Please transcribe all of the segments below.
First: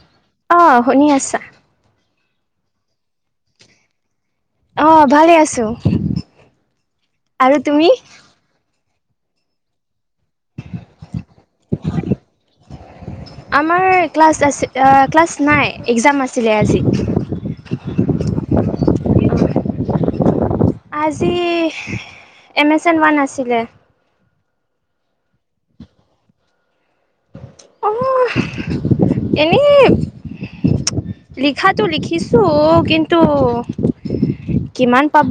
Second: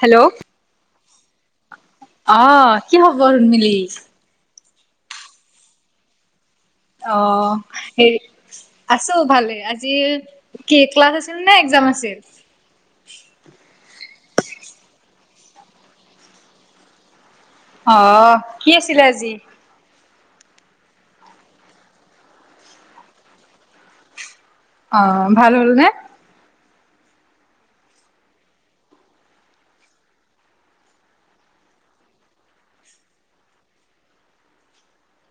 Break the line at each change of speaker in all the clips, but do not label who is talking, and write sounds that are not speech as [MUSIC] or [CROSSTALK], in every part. Hello.
অ', শুনি আছা।
অ', কি খবৰ ৰুমিলি?
অ', ভালে আছো। আৰু
অ',
তুমি
হেৰি আছো ভালে, আজি কি ক্লাছ আছিল নে এক্জাম আছিল?
আমাৰ ক্লাছ আছি, ক্লাছ নাই, এক্সাম আছিলে আজি।
অ', কি আছিলে আজি?
আজি, এমেজ'ন ওৱান আছিলে।
অ', ভাল হ'ল নে?
অ', এনেই লিখাটো লিখিছো কিন্তু কিমান পাব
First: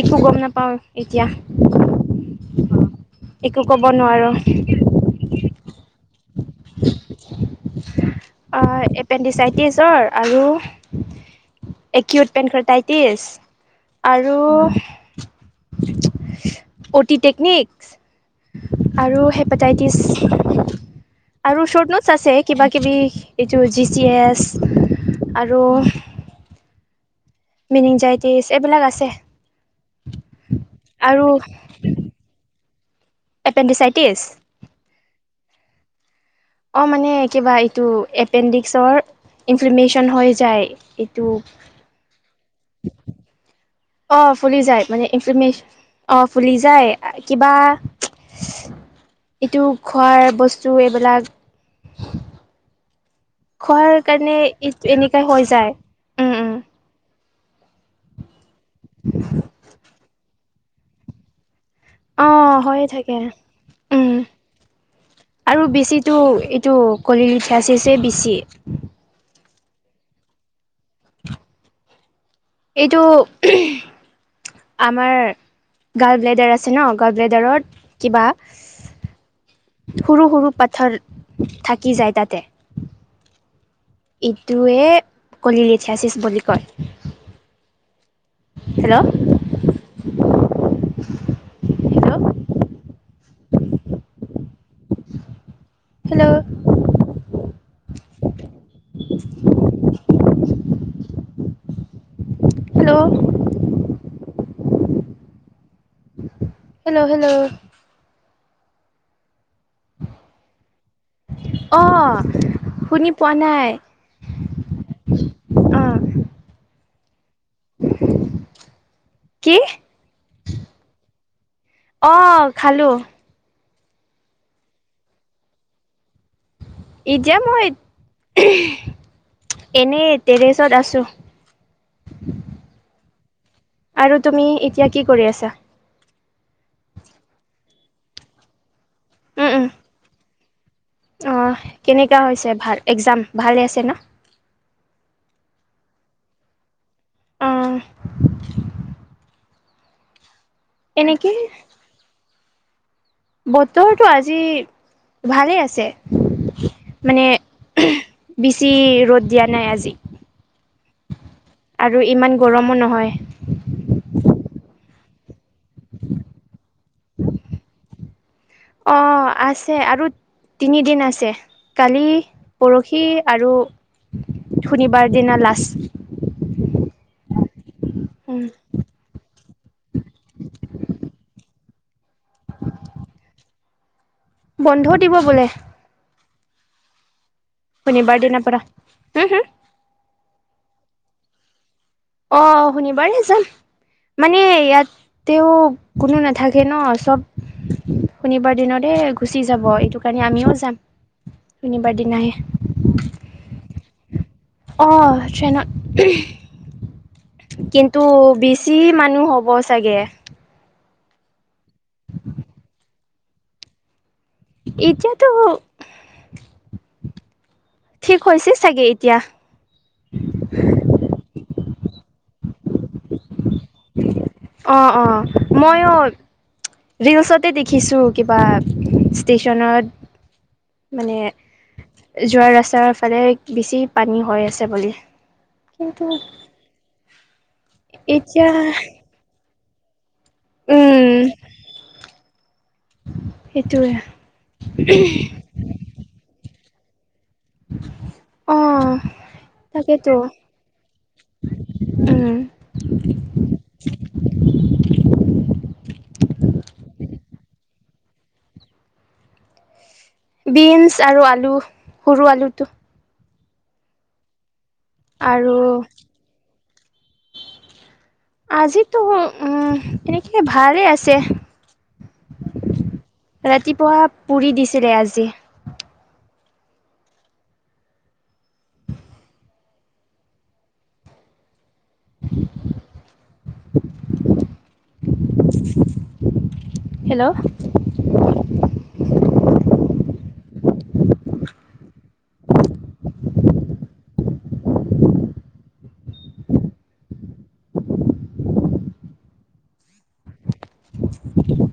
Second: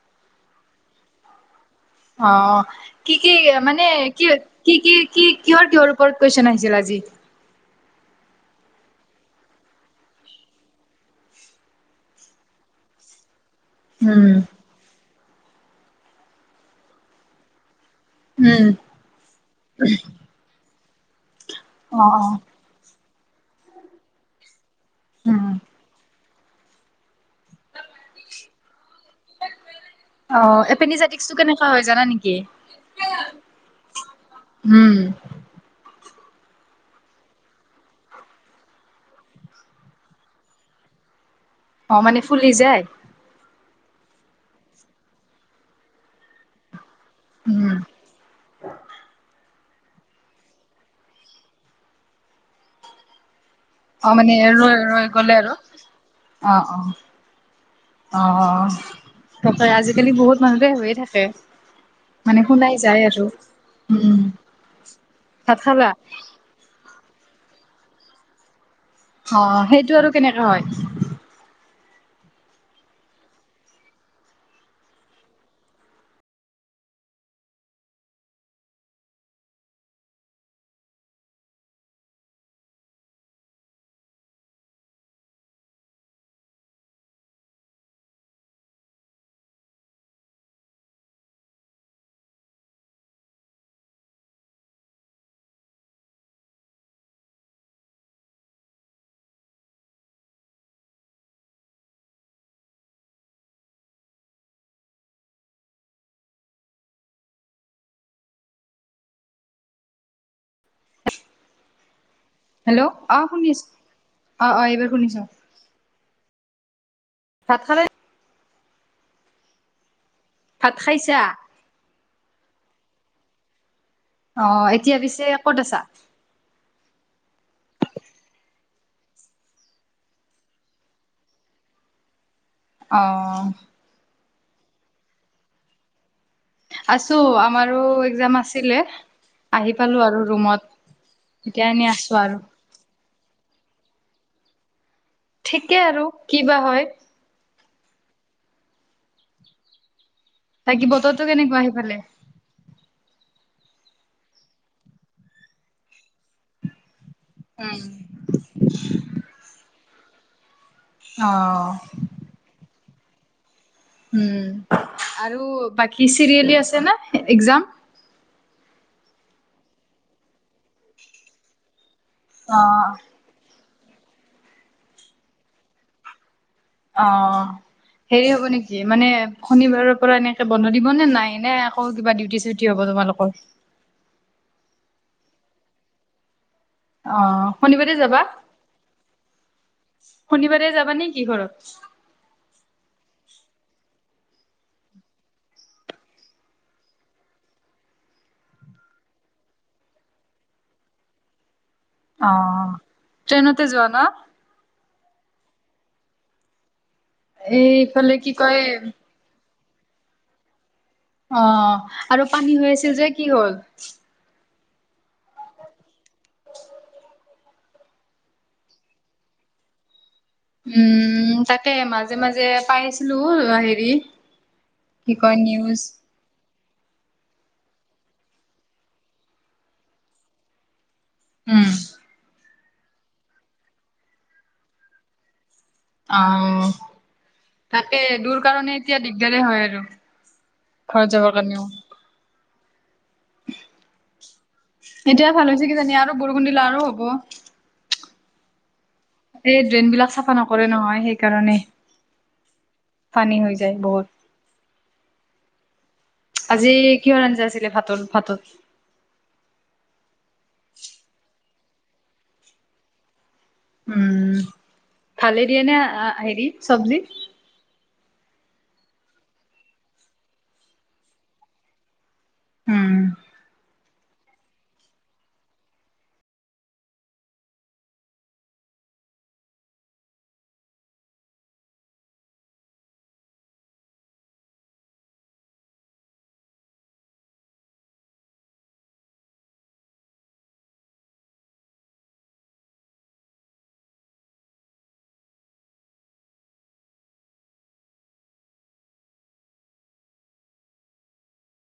একো গম নাপাওঁ এতিয়া।
অ', কি কি
একো ক'ব
মানে কিহ
নোৱাৰোঁ
কি কি কি কিহৰ কিহৰ ওপৰত কুৱেশন আহিছিল আজি?
অ', এপেণ্ডিচাইটিছৰ আৰু একউট পেনক্লোটাইটিছ।
উম
আৰু অ'টি টেকনিক।
উম
আৰু হেপটাইটিছ আৰু শৰ্ট
অ অ
নোটছ আছে কিবা কিবি এইটো জি চি এছ
উম
আৰু মিনিংজাইটিছ এইবিলাক আছে।
অ',
আৰু
আপেন্দিজাইতিক্সটো কেনেকা হয় জানা নেকি?
এপেণ্ডিচাইটিছ?
উম।
অ', মানে কিবা এইটো এপেণ্ডিক্সৰ ইনফ্লেমেশচন হৈ যায়, এইটো
অ', মানে ফুলি যায়
অ', ফুলি যায়, মানে ইনফৰমেশচন। অ', ফুলি যায় কিবা
উম
এইটো খোৱাৰ বস্তু এইবিলাক খোৱাৰ
অ',
কাৰণে
মানে এৰ ৰৈ ৰৈ
এনেকাই
গ'লে
হৈ
আৰু
যায় উম উম
অ', অ', অ', অ', তাকেই আজি আজিকালি বহুত মানুহৰে হৈয়ে থাকে। মানে
অঁ
শুনাই
হৈয়ে
যায়
থাকে
আৰু, উম। ভাত
আৰু
খালা
বেছিটো এইটো কলীনফ্ৰাছেছে বেছি
অ', সেইটো আৰু কেনেকে হয়?
এইটো, আমাৰ গলব্লেডাৰ আছে ন', গল ব্লেডাৰত কিবা সৰু সৰু পাথৰ থাকি যায় তাতে এইটোৱে কলিলএথিয়চিছ বুলি কয়। Hello. Hello hello. Hello. Hello, hello. অ',
হেল্ল'
শুনি
অ
পোৱা
শুনিছো
নাই।
অ', অ', এইবাৰ শুনিছ'
অঁ
ভাত খালে
কি?
ভাত খাইচা?
অ', খালো।
অ', এতিয়া পিছে ক'ত আছা?
এতিয়া মই এনেই টেৰেছত আছো।
অ'
আৰু তুমি এতিয়া কি কৰি আছা?
আছো আমাৰো এক্জাম আছিলে, আহি পালো আৰু ৰুমত।
অঁ,
এতিয়া এনে আছো
কেনেকুৱা
আৰু
হৈছে ভাল একজাম ভালে আছে ন?
ঠিকে আৰু কি বা হয়।
অ'
তাকি বতৰতো
এনেকে
কেনেকুৱা আহি পালে।
বতৰটো আজি ভালেই আছে, মানে।
উম।
বেছি ৰ'দ দিয়া নাই আজি,
অ
আৰু ইমান গৰমো নহয়।
আৰু বাকী চিৰিয়েলি আছেনে একজাম?
অ', আছে আৰু তিনিদিন আছে। কালি,
অ
পৰহি। আৰু শনিবাৰ দিনা লাষ্ট।
অ', হেৰি
উম
হ'ব নেকি? মানে শনিবাৰৰ পৰা এনেকে বন্ধ দিব নে নাই নে আকৌ কিবা ডিউটি চিউটি হব তোমালোকৰ?
বন্ধ দিব বোলে।
অ', শনিবাৰে
শনিবাৰ
যাবা,
দিনাৰ পৰা হুম হুম
শনিবাৰে যাবা নে কি ঘৰত?
অ শনিবাৰে যাম মানে ইয়াত। তেওঁ কোনো নাথাকে ন সব। শনিবাৰ দিন দে গুচি যাব এইটো কাৰণে আমিও যাম শনিবাৰ দিন।
অ', ট্ৰেইনতে যোৱা ন?
অ', ট্ৰেনত। কিন্তু
এইফালে কি কয়
বেছি মানুহ হ'ব চাগে।
অ', আৰু পানী হৈ আছিল যে কি হ'ল?
ইতিয়াতো। ঠিক হৈছে চাগে এতিয়া।
উম তাকে মাজে মাজে পাই আছিলো হেৰি।
অ',
কি
অ',
কয় নিউজ
ময়ো। ৰিলচতে দেখিছোঁ কিবা ষ্টেচনত মানে।
উম
যোৱা ৰাস্তাৰ ফালে বেছি পানী হৈ আছে বুলি। কিন্তু
অ', তাকে দোৰ
এতিয়া
কাৰণে এতিয়া দি দিগদাৰে হয় আৰু ঘৰত
উম
যাব কাৰণেও।
সেইটোৱে
এতিয়া ভাল হৈছে কিজানি আৰু বৰষুণ দিলে আৰু হব।
অ'
এই ড্ৰেইন বিলাক
তাকেতো
চাফা নকৰে নহয় সেইকাৰণে।
উম
পানী হৈ যায় বহুত। আজি কিহৰ আঞ্জা আছিলে ভাটত ভাটত
বিন্ছ আৰু আলু, সৰু আলুটো
উম ভালে
আৰু
দিয়ে নে হেৰি চব্জি?
আজিতো উম এনেকে ভালেই আছে
উম
ৰাতিপুৱা পুৰি দিছিলে আজি। [INAUDIBLE] Hello.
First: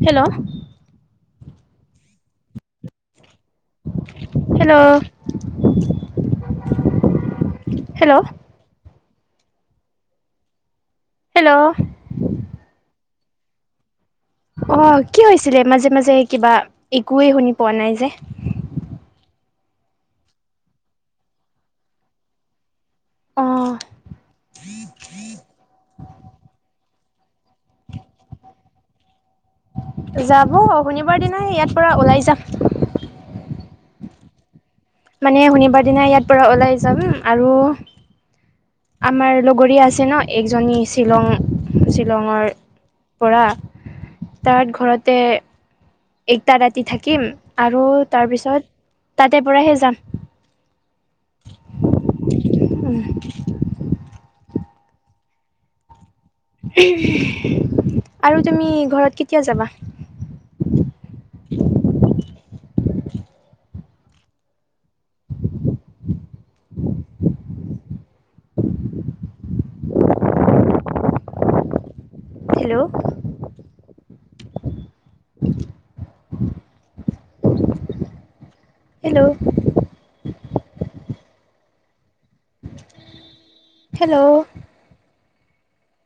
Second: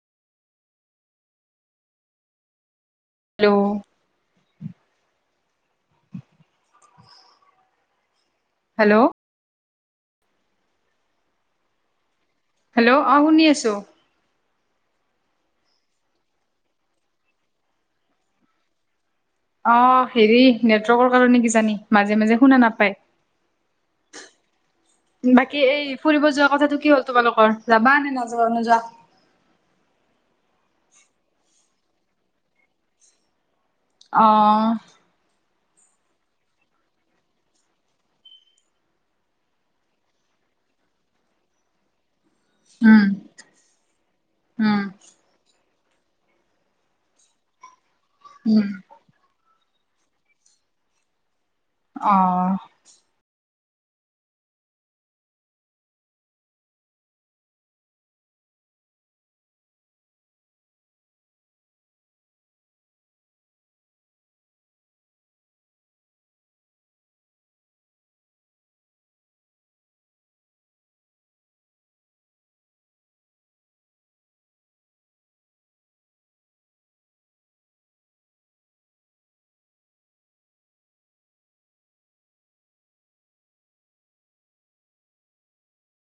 Hello.
Hello.
Hello, hello.
Hello.
Hello.
Hello অ', শুনি আছোঁ।
অ', কি হৈছিলে মাজে, মাজে কিবা একোৱে শুনি পোৱা নাই যে।
অ', হেৰি নেটৱৰ্কৰ কাৰণে কি জানি মাজে, মাজে শুনা
অ
নাপায়। বাকী এই ফুৰিব যোৱা কথাটো কি হ'ল? তোমালোকৰ যাবা নে নাযাবা নোযোৱা?
যাব শনিবাৰ দিনাই ইয়াৰ পৰা ওলাই যাম।
অ'।
মানে শনিবাৰ দিনা ইয়াৰ পৰা ওলাই যাম আৰু। আমাৰ লগৰীয়া আছে ন একজনী শ্বিলং শ্বিলঙৰ
উম।
পৰা তাত
উম
ঘৰতে। একটা ৰাতি থাকিম আৰু
উম
তাৰপিছত তাতে পৰাহে যাম।
অ'।
উম। আৰু তুমি ঘৰত কেতিয়া যাবা? হেল্ল'। হেল্ল'। হেল্ল'।